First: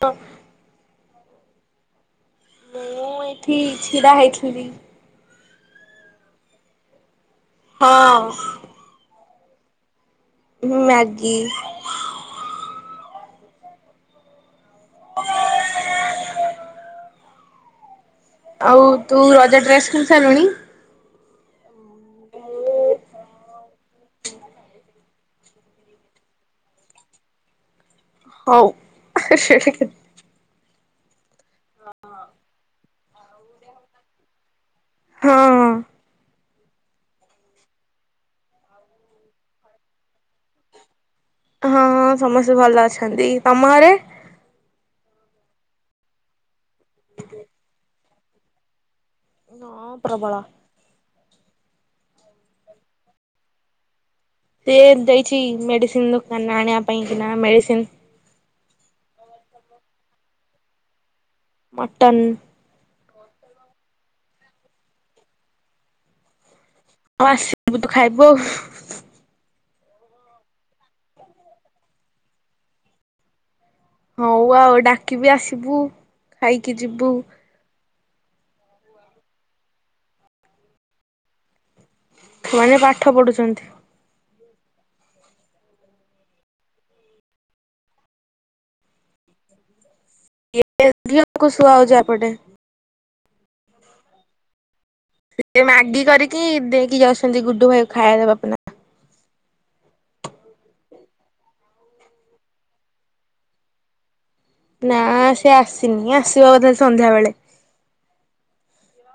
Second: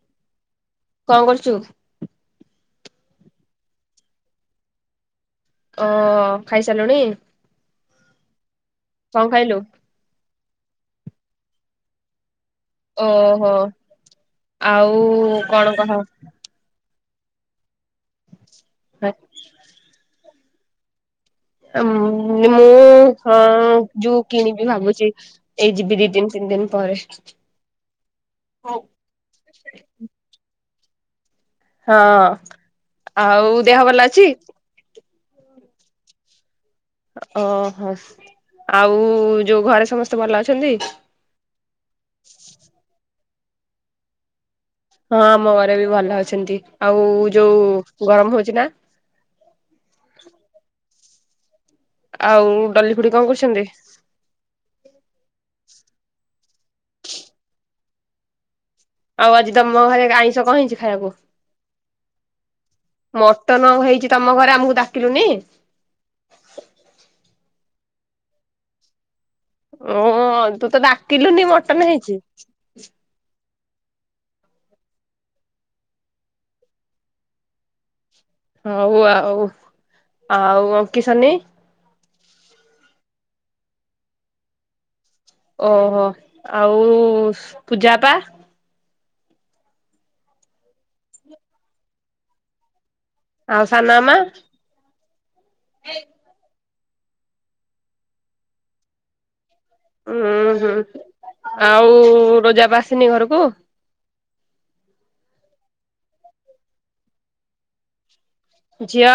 ତ କଣ କରୁଚୁ? ମୁଁ ଏଇଠି ଛିଡ଼ା ହେଇଥିଲି। ଓ ଖାଇସାରିଲୁଣି? ହଁ। କଣ ଖାଇଲୁ? ହଁ ମ୍ୟାଗି। ଓହୋ! ଆଉ କଣ କହ? ଆଉ ତୁ ରଜ ଡ୍ରେସ୍ କିଣି ସାରିଲୁଣି? ମୁଁ ହଁ ଯୋଉ କିଣିବି ଭାବୁଛି। ଏଇ ଯିବି ଦି ଦିନ ତିନି ଦିନ ପରେ। ହଉ। ହଁ ହଁ। ଆଉ ଦେହ ଭଲ ଅଛି? ହଁ। ଓହୋ, ଆଉ ଯୋଉ ଘରେ ସମସ୍ତେ ଭଲ ଅଛନ୍ତି? ହଁ ହଁ ସମସ୍ତେ ଭଲ ଅଛନ୍ତି। ହଁ ଆମ ଘରେ ବି ଭଲ ଅଛନ୍ତି ଆଉ ଯୋଉ ଗରମ ହଉଛି ନା? ହଁ ପ୍ରବଳ। ଆଉ ଡଲି ଖୁଡ଼ି କଣ କରୁଛନ୍ତି? ସିଏ ଦେଇଛି ମେଡ଼ିସିନ ଦୋକାନ ଆଣିବା ପାଇଁ କି ନା ମେଡ଼ିସିନ। ଆଉ ଆଜି ତମ ଘରେ ଆଇଁଷ କଣ ହେଇଛି ଖାଇବାକୁ? ମଟନ୍। ମଟନ ହେଇଛି ତମ ଘରେ ଆମକୁ ଡ଼ାକିଲୁନି? ହଉ ଆସିବୁ ତୁ ଖାଇବୁ ଆଉ। ଓ ତୁ ତ ଡ଼ାକିଲୁନି ମଟନ ହେଇଛି। ହଉ ଆଉ ଡ଼ାକିବି ଆସିବୁ ଖାଇକି ଯିବୁ। ହଉ ଆଉ ଆଉ କିଶାନ୍ ନାହିଁ? ସେମାନେ ପାଠ ପଢୁଛନ୍ତି। ଓହୋ! ଆଉ ପୂଜା ଅପା? [unintelligible] ଆଉ ସାନ ମାମା? ସେ ମ୍ୟାଗି କରିକି ଦେଇକି ଯାଉଛନ୍ତି ଗୁଡୁ ଭାଇକୁ ଖାଇଦେବା ପାଇଁ। ଉୁଁ ହୁଁ ଆଉ ରୋଜା ଅପା ଆସିନି ଘରକୁ? ନା ସେ ଆସିନି ଆସିବା କଥା ସନ୍ଧ୍ୟା ବେଳେ। ଝିଅ?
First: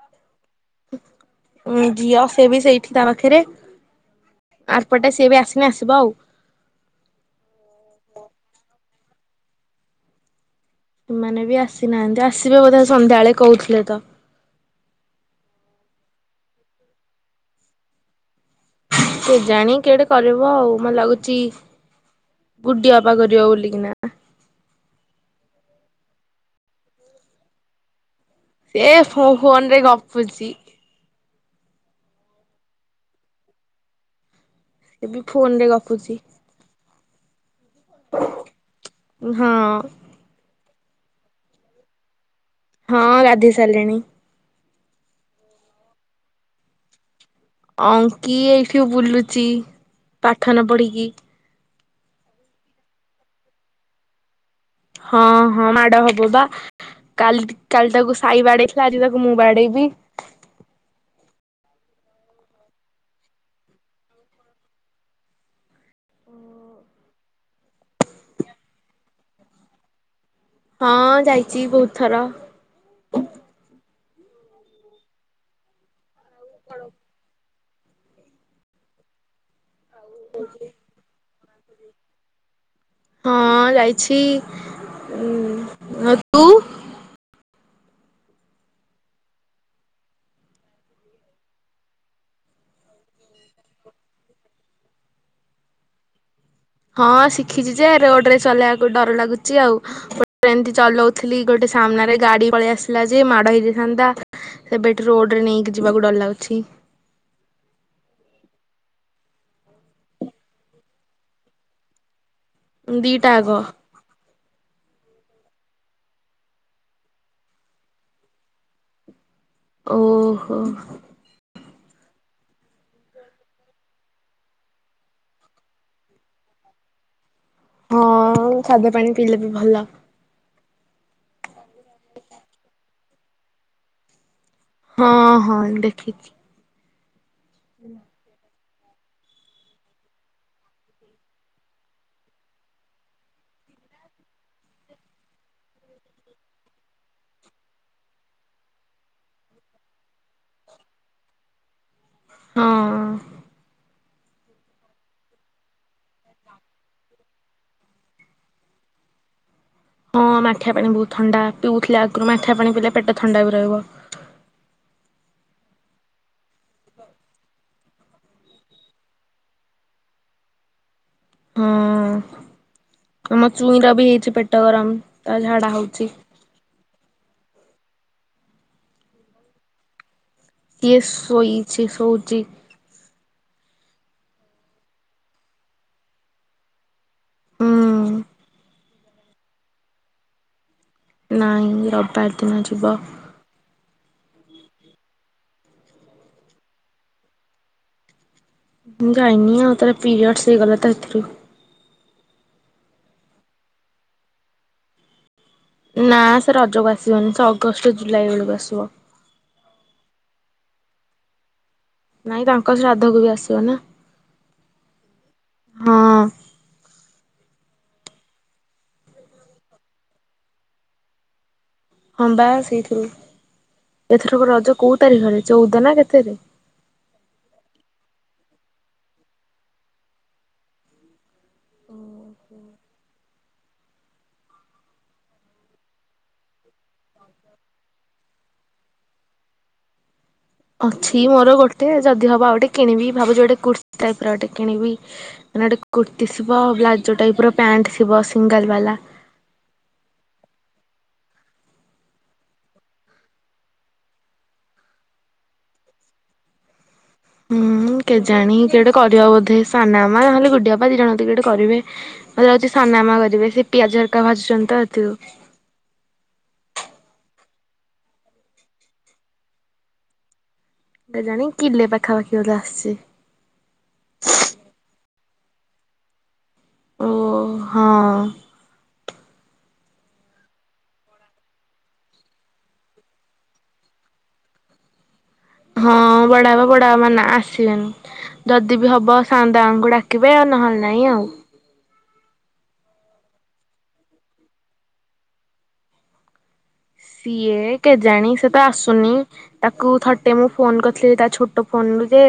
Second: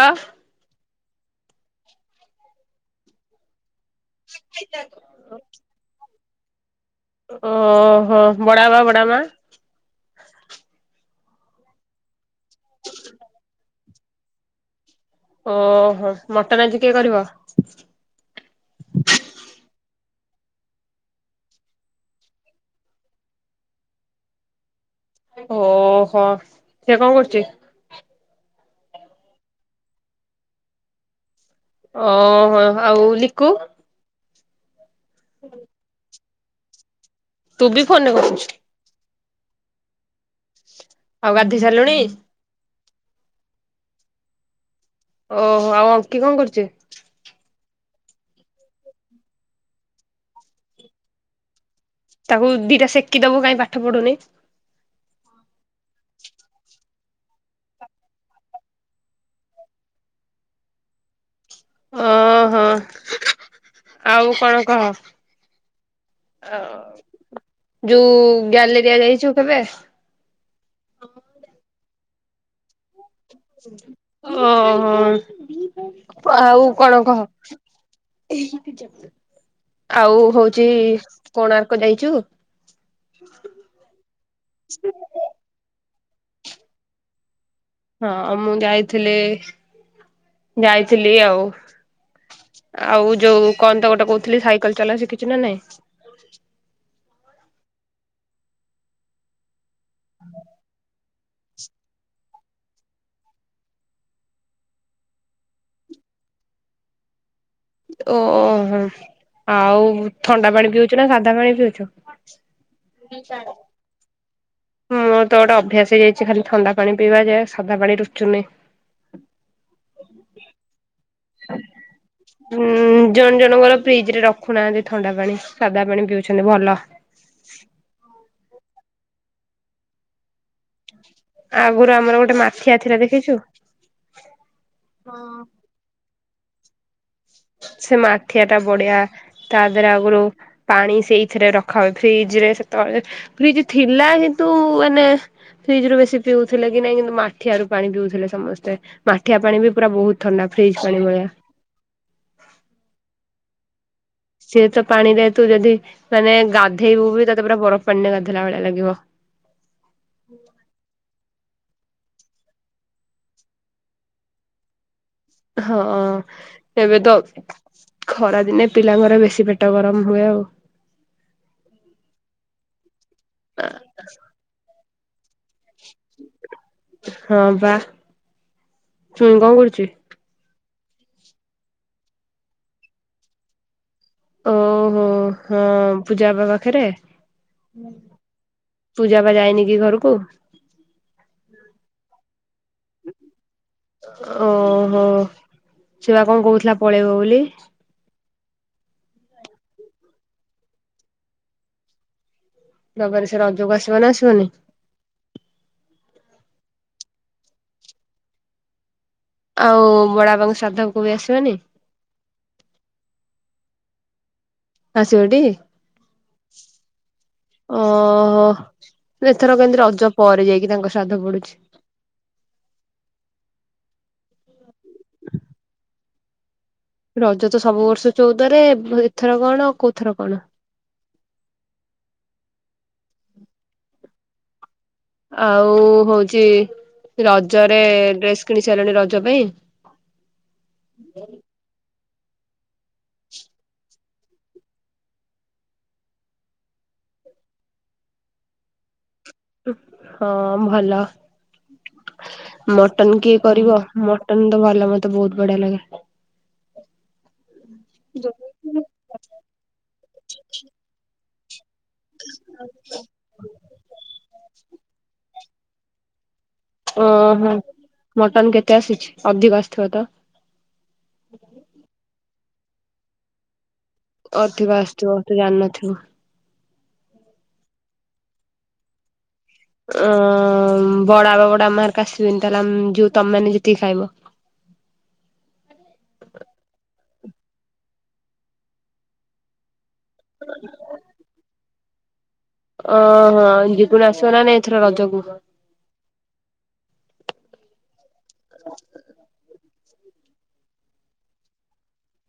ଝିଅ ସେ ବି ସେଇଠି ତା ପାଖରେ। ଆର୍ ପଟେ ସିଏ ବି ଆସନି ଆସିବ ଆଉ। ଓହୋ, ବଡ଼ ବାପା, ବଡ଼ ମାଆ? ସେମାନେ ବି ଆସିନାହାନ୍ତି ଆସିବେ ବୋଧେ ସନ୍ଧ୍ୟାବେଳେ କହୁଥିଲେ ତ? ଓହୋ। ମଟନ୍ ଆଜି କିଏ କରିବ? କେଜାଣି କିଏ ଗୋଟେ କରିବ ଆଉ? ମତେ ଲାଗୁଛି ଗୁଡି ଅପା କରିବ ବୋଲିକିନା! ଓହୋ! ସେ କଣ କରୁଛି? ସିଏ ଫୋ ଫୋନରେ ଗପୁଛି। ଓହୋ! ହ ଆଉ ଲିକୁ? ସିଏ ବି ଫୋନ ରେ ଗପୁଛି। ତୁ ବି ଫୋନ ରେ ଗପୁଛୁ? ହଁ। ଆଉ ଗାଧୋଇ ସାରିଲୁଣି? ହଁ ଗାଧେଇ ସାରିଲିଣି। ଓହୋ, ଆଉ ଅଙ୍କି କଣ କରୁଛି? ଅଙ୍କି ଏଇଠି ବୁଲୁଚି ପାଠ ନ ପଢ଼ିକି। ତାକୁ ଦିଟା ସେକି ଦବୁ କାହିଁ ପାଠ ପଢୁନି। ହଁ ହଁ ମାଡ ହବ ବା। କାଲି କାଲି ତାକୁ ସାଇ ବାଡେଇଥିଲା ଆଜି ତାକୁ ମୁଁ ବାଡ଼େଇବି। ଓହୋ ଆଉ କଣ କହ? ଆ ଯୋଉ ଗ୍ୟାଲେରିଆ ଯାଇଛୁ କେବେ? ହଁ ଯାଇଛି ବୋହୁତ ଥର। ଓହୋ ଆଉ କଣ କହ? ଆଉ ହଉଛି କୋଣାର୍କ ଯାଇଛୁ? ହଁ ଯାଇଛି ଉମ୍ ଆଉ ତୁ? ହଁ ମୁଁ ଯାଇଥିଲି ଯାଇଥିଲି ଆଉ। ଆଉ ଯୋଉ କଣ ତ ଗୋଟେ କହୁଥିଲି, ସାଇକେଲ ଚଲା ଶିଖିଛୁ ନା ନାଇଁ? ହଁ ଶିଖିଛି ଯେ ରୋଡ ରେ ଚଲେଇବାକୁ ଡର ଲାଗୁଛି ଆଉ ଏମିତି ଚଳାଉ ଥିଲି ଗୋଟେ ସାମ୍ନାରେ ଗାଡି ପଳେଇ ଆସିଲା ଯେ ମାଡ ହେଇଯାଇଥାନ୍ତା। ସେବେଠୁ ରୋଡ ରେ ନେଇକି ଯିବାକୁ ଡର ଲାଗୁଛି। ଓହୋ ହୋ। ଆଉ ଥଣ୍ଡା ପାଣି ପିଉଛୁ, ନା ସାଧା ପାଣି ପିଉଛୁ? ଦିଇଟାକ। ମୁଁ ତ ଗୋଟେ ଅଭ୍ୟାସ ହେଇ ଯାଇଛି ଖାଲି ଥଣ୍ଡା ପାଣି ପିଇବା ଯେ ସାଧା ପାଣି ରୁଚୁନି। ଓହୋ। ଉମ୍ ଜଣେ ଜଣଙ୍କର ଫ୍ରିଜ ଶରେ ରଖୁନାହାନ୍ତି ଥଣ୍ଡା ପାଣି ସାଦା ପାଣି ପିଉଛନ୍ତି ଭଲ। ହଁ ସାଧା ପାଣି ପିଇଲେ ବି ଭଲ। ଆଗରୁ ଆମର ଗୋଟେ ମାଠିଆ ଥିଲା ଦେଖିଛୁ? ହଁ ହଁ ଦେଖିଛି। ସେ ମାଠିଆ ଟା ବଢିଆ ତା ଦେହରେ ଆଗରୁ ପାଣି ସେଇଥିରେ ରଖା ହୁଏ। ଫ୍ରିଜ ରେ ସେତେବେଳେ ଫ୍ରିଜ ଥିଲା କିନ୍ତୁ ମାନେ ଫ୍ରିଜ ରୁ ବେଶୀ ପିଉଥିଲେ କି ନାଇଁ କିନ୍ତୁ ମାଠିଆରୁ ପାଣି ପିଉଥିଲେ ସମସ୍ତେ। ମାଠିଆ ପାଣି ବି ପୁରା ବହୁତ ଥଣ୍ଡା ଫ୍ରିଜ୍ ପାଣି ଭଳିଆ। ହଁ। ସିଏ ତ ପାଣିରେ ତୁ ଯଦି ମାନେ ଗାଧେଇବୁ ବି ତତେ ପୁରା ବରଫ ପାଣିରେ ଗାଧୋଇଲା ଭଳିଆ ଲାଗିବ। ହଁ ମାଠିଆ ପାଣି ବହୁତ ଥଣ୍ଡା। ପିଉଥିଲି ଆଗରୁ। ମାଠିଆ ପାଣି ପିଇଲେ ପେଟ ଥଣ୍ଡା ବି ରହିବ। ହଁ ଏବେ ତ ଖରା ଦିନେ ପିଲାଙ୍କର ବେଶୀ ପେଟ ଗରମ ହୁଏ ଆଉ। ହଁ ଆମ ଚୁଇଁର ବି ହେଇଛି ପେଟ ଗରମ ତାର ଝାଡା ହଉଛି। ହଁ ବା ଚୁଇଁ କଣ କରୁଛି? କିଏ ଶୋଇଛି ଶୋଉଛି। ଓହୋ ହଁ ପୂଜା ବା ପାଖରେ? ହୁଁ ପୂଜା ବା ଯାଇନି କି ଘରକୁ? ନାଇଁ ରବିବାର ଦିନ ଯିବ। ଓହୋ ଛୁଆ କଣ କହୁଥିଲା ପଳେଇବ ବୋଲି? ମୁଁ ଯାଇନି ଆଁଉ ତାର ପିରିୟଡସ ହେଇଗଲା ତ ଏଥରୁ। ରବିବାରେ ସେ ରଜକୁ ଆସିବ ନା ଆସିବନି? ନା ସେ ରଜକୁ ଆସିବନି ସେ ଅଗଷ୍ଟ ଜୁଲାଇ ବେଳକୁ ଆସିବ। ଆଉ ବଡା ବା ସାଧକୁ ବି ଆସିବନି? ନାଇଁ ତାଙ୍କ ଶ୍ରାଦ୍ଧକୁ ବି ଆସିବ ନା। ଆସିବ ଟି ହଁ ଓହୋ। ଏଥର କେମିତି ରଜ ପରେ ଯାଇକି ତାଙ୍କ ଶ୍ରାଦ୍ଧ ପଡୁଛି। ହବା ସେଇଥିରୁ ଏଥରକ ରଜ କୋଉ ତାରିଖରେ ଚଉଦ ନା କେତେରେ? ରଜ ତ ସବୁ ବର୍ଷ ଚଉଦରେ ଏଥର କଣ ଆଉ କୋଉଥର କଣ? ଆଉ ହଉଛି ରଜରେ ଡ୍ରେସ କିଣି ସାରିଲଣି ରଜ ପାଇଁ? ଅଛି ମୋର ଗୋଟେ ଯଦି ହବ ଆ ଗୋଟେ କିଣିବି ଭାବୁଛି ଗୋଟେ କୃତି ଟାଇପ ର ଗୋଟେ କିଣିବି। ମାନେ ଗୋଟେ କୁର୍ତ୍ତିୀ ଥିବ ପ୍ଲାଜୋ ଟାଇପ ର ପ୍ୟାଣ୍ଟ ଥିବ ସିଙ୍ଗଲ ବାଲା। ହଁ ଭଲ। ମଟନ କିଏ କରିବ ମଟନ ତ ଭଲ ମତେ ବହୁତ ବଢିଆ ଲାଗେ। ହୁଁ କେଜାଣି କିଏ ଗୋଟେ କରିବ ବୋଧେ ସାନ ମା ନହେଲେ ଗୁଡିଅପା ଦି ଜଣ ଭିତରୁ କିଏ ଗୋଟେ କରିବେ। ମୁଁ ଯାଉଛି ସାନମା ଘରକୁ ଯିବି ସେ ପିଆଜ ହେକ ଭାୁଛନ୍ତି ତ ଏଥିରୁ ଓହୋ, ମଟନ କେତେ ଆସିଛି ଅଧିକ ଆସିଥିବ ତ? କେଜାଣି କିଲେ ପାଖାପାଖି ବୋଧେ ଆସିଛି। ଅଧିକ ଆସୁଥିବ ତୁ ଜାଣିନଥିବୁ। ଓ, ହଁ। ଅ ବଡ ବାପା ବଡା ମା ହେରିକା ଆସିବେନି ତାହେଲେ ଆ ତମେ ମାନେ ଯେତିକି ଖାଇବ? ହଁ, ବଡ ବାପା ବଡା ମା ମାନେ ଆସିବେନି ଯଦି ବି ହବ ସାଆନ୍ତ ବାବୁ ଡାକି ଡାକିବେ ଆଉ ନହେଲେ ନାଇଁ ଆଉ। ଓହ ଜିଗୁନ ଆସିବ ନା ନାଇଁ ଏଥର ରଜକୁୁ? ସିଏ କେଜାଣି ସେ ତ ଆସୁନି। ତାକୁ ଥରଟେ ମୁଁ ଫୋନ କରିଥିଲି, ତା ଛୋଟ ଫୋନ ରୁ ଯେ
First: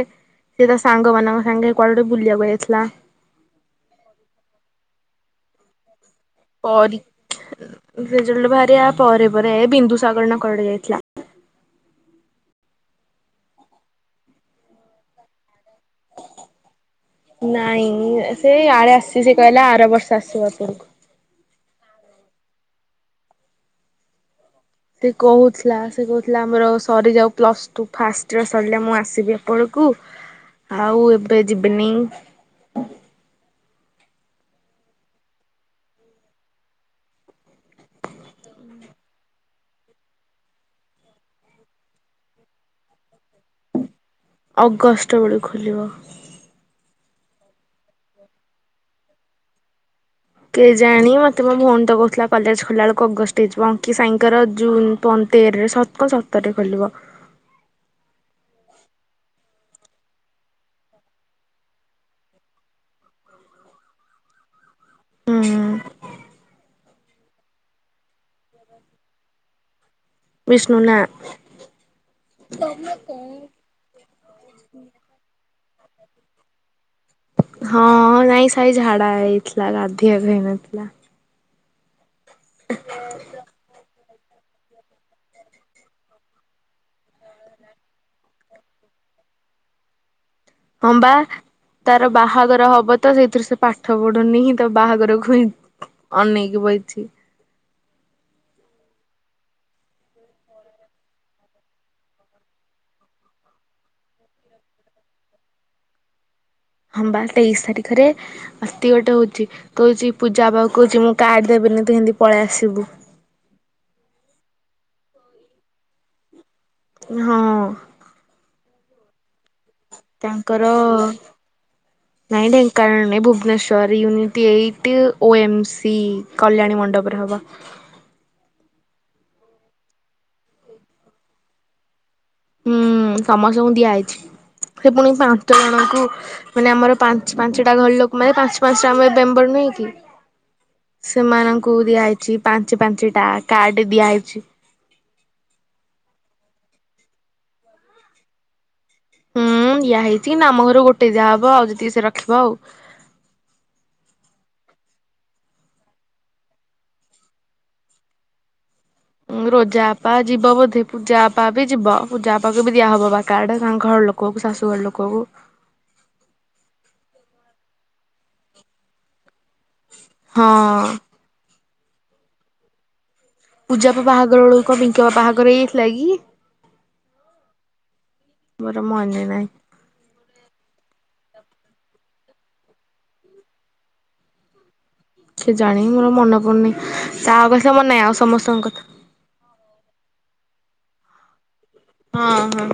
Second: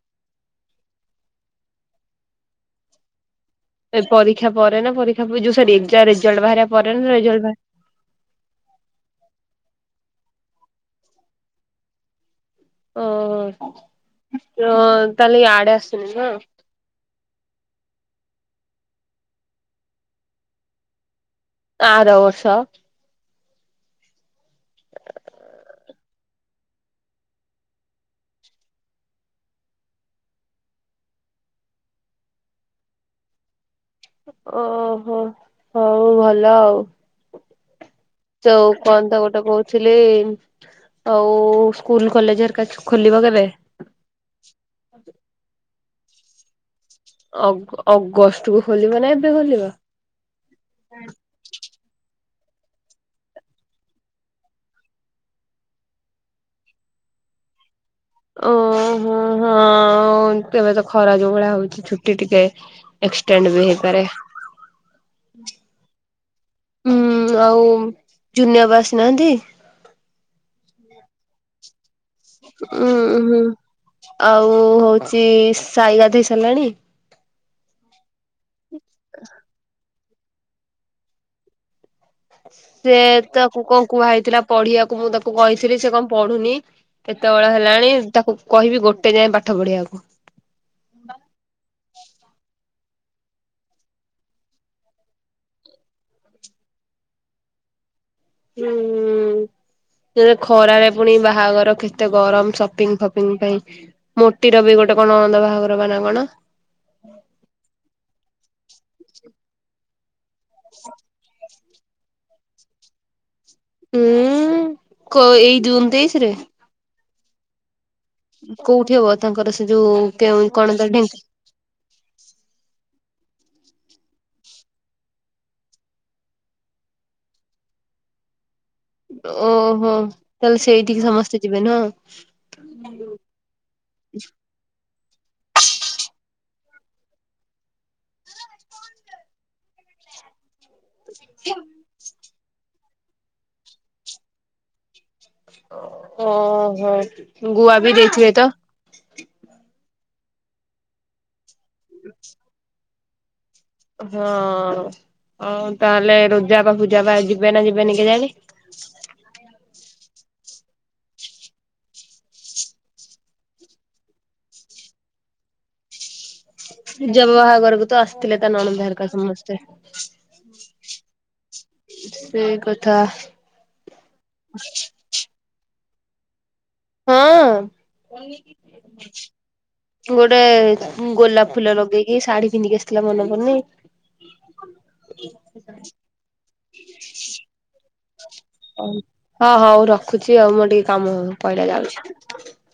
ସେ ତା ସାଙ୍ଗ ମାନଙ୍କ ସାଙ୍ଗେ କୁଆଡେ ଗୋଟେ ବୁଲିବାକୁ ଯାଇଥିଲା। ଏ ପରୀକ୍ଷା ପରେ ନା ପରୀକ୍ଷା ଯୋଉ ସରି ରେଜଲ୍ଟ ବାହାରିବା ପରୀ ପରେ ରେଜଲଟ ବା ରେଜଲ୍ଟ ବାହାରିିବା ପରେ ପରେ ଏ ବିନ୍ଦୁସାଗର ନା କୁଆଡ଼େ ଗୋଟେ ଯାଇଥିଲା? ଓହୋ ତାହେଲେ ଇଆଡେ ଆସୁନି ନୁହ। ନାଇଁ, ସେ ଆଡେ ଆସିଛି ସେ କହିଲା ଆର ବର୍ଷ ଆସିବ ଏପଟ କୁ। ଆର ବର୍ଷ? ସେ କହୁଥିଲା ସେ କହୁଥିଲା, ଆମର ସରିଯାଉ ପ୍ଲସ୍ ଟୁ ଫାଷ୍ଟ ଇଅର ସରିଲା ମୁଁ ଆସିବି ଏପଟକୁ। ଆଉ ଏବେ ଯିବିନି। ଓହୋ ହଉ ଭଲ ଆଉ। ଯୋଉ କଣ ତ ଗୋଟେ କହୁଥିଲି ଆଉ ସ୍କୁଲ କଲେଜ ହେରିକା ଖୋଲିବ କେବେ? ଅଗଷ୍ଟ ବେଳକୁ ଖୋଲିବ। ଅ ଅଗଷ୍ଟ କୁ ଖୋଲିବ ନା ଏବେ ଖୋଲିବ? କେଜାଣି ମତେ ମୋ ଭଉଣୀ ତ କହୁଥିଲା କଲେଜ ଖୋଲିଲା ବେଳକୁ ଅଗଷ୍ଟ ହେଇ ଯିବ ଅଙ୍କି ସାଇଙ୍କର ଜୁନ ଟୱଣ୍ଟୀ ସତ କଣ ସତରେ ଖୋଲିବ? ଓ ହୋ ହଁ। ହଁ, ଏବେ ତ ଖରା ଯୋଉ ଭଳିଆ ହଉଛି ଛୁଟି ଟିକେ, ଏକ୍ସଟେଣ୍ଡ ବି ହେଇପାରେ? ହୁଁ ହୁଁ, ଆଉ ଜୁନିଆ ବା ଆସିନାହାନ୍ତି? ବିଷ୍ଣୁ, ନା ଉଁ ଉ ହୁଁ, ଆଉ ହଉଚି ସାଇ ଗାଧୋଇ ସାରିଲାଣି? ହଁ, ନାଇଁ ସାଇ ଝାଡା ଯାଇଥିଲା ଗାଧେଇବା ପାଇଁ ଯାଇନଥିଲା! ସେ ତାକୁ କଣ କୁହା ଯାଇଥିଲା ପଢିବାକୁ, ମୁଁ ତାକୁ କହିଥିଲି ସେ କଣ ପଢୁନି ଏତେବେଳ ହେଲାଣି ତାକୁ କହିବି ଗୋଟେ ଯାଏଁ ପାଠ ପଢିବାକୁ! ଅମ୍ବା ତାର ବାହାଘର ହବ ତ, ସେଇଥିରୁ ସେ ପାଠ ପଢୁନି, ହିଁ ତ ବାହାଘରକୁ ଅନେଇକି ବଇଚି ହୁଁ ଖରାରେ ପୁଣି ବାହାଘର କେତେ ଗରମ, ସପିଙ୍ଗ ଫପିଙ୍ଗ ପାଇଁ! ମୂ ଟିର ବି ଗୋଟେ କଣ ନଣନ୍ଦ ବାହାଘର ବା ନା କଣ? ହବା ତେଇଶି ତାରିଖରେ ଅତି ଗୋଟେ ହଉଛି, କହୁଛି ପୂଜାଅପା କୁ କହୁଛି ମୁଁ କାର୍ଡ ଦେବିନି, ତୁ ହେମିତି ପଳେଇ ଆସିବୁ! ଉୁଁ, କୋ ଏଇ ଜୁନ ତେଇଶ ରେ ହଁ! କୋଉଠି ହବ? ତାଙ୍କର ସେ ଯୋଉ କେଉଁ କଣ ଦାଣ୍ଡି! ତାଙ୍କର ନାଇଁ, ଢେଙ୍କାନାଳରେ ନାଇଁ ଭୁବନେଶ୍୍ୱର ୟୁନିଟ ଏଇଟ ଓ ଏମ୍ସି କଲ୍ୟାଣୀ ମଣ୍ଡପରେ ହବ। ଓହୋ ତାହେଲେ ସେଇଠିକି ସମସ୍ତେ ଯିବେନି ହଁ ହୁଁ ସମସ୍ତଙ୍କୁ ଦିଆହାଇଛି ସେ ପୁଣି ପାଞ୍ଚ ଜଣଙ୍କୁ ମାନେ ଆମର ପାଞ୍ଚ ପାଞ୍ଚଟା ଘର ଲୋକ ମାନେ ପାଞ୍ଚ ପାଞ୍ଚଟା ଆମ ମେମ୍ବର ନୁହଁ କି ହ ସେମାନଙ୍କୁ ଦିଆହେଇଛି ପାଞ୍ଚ ପାଞ୍ଚଟା କାର୍ଡ ଦିଆହେଇଛି। ଓହୋ ଗୁଆ ବି ଦେଇଥିବେ ତ ହୁଁ ୟଆ ହେଇଛି କି ନା ଆମ ଘର ଗୋଟେ ଦ ଯାହା ହବ ଆଉ ଯେତିକି ସେ ରଖିବ ଆଉ ହଁ ଆଉ ତାହେଲେ ରୋଜା ବା ଫୂଜା ବା ଯିବେ ନା ଯିବେନି କେ ଯାନି ରୋଜାପା ଯିବ ବୋଧେ ପୂଜାପା ବି ଯିବ ପୂଜାପାକୁ ବି ଦିଆ ହବବା ବା କାଡ ସା ଘର ଲୋକ କକୁ ଶାଶୁ ଘର ଲୋକକୁ ଜବ ବାହାଘରକୁ ତ ଆସିଥିଲେ ତା ନଣନ୍ଦରକା ସମସ୍ତେ ହଁ। ସେଇ କଥା ପୂଜା ବାହାଘର ଲୋକ ପଙ୍କ ବାପହାଘର ହେଇଥିଲା କି ହଁ ମୋର ମନେ ନାହିଁ। ତୁ ଗୋଟେ ଗୋଲାପ ଫୁଲ ଲଗେଇକି ଶାଢୀ ପିନ୍ଧିକି ଆସିଥିଲା ମନେ ପଡୁନି! କେ ଜାଣି! ମୋର ମନେ ପଡୁନି ତା କଥା ମନେ ନାହିଁ ଆଉ ସମସ୍ତଙ୍କ କଥା ହଁ ହଉ ହଉ ରଖୁଛି ଆଉ ମୁଁ ଟିକେ କାମ କହିଲା ଯାଉଛି। ହଁ ହଁ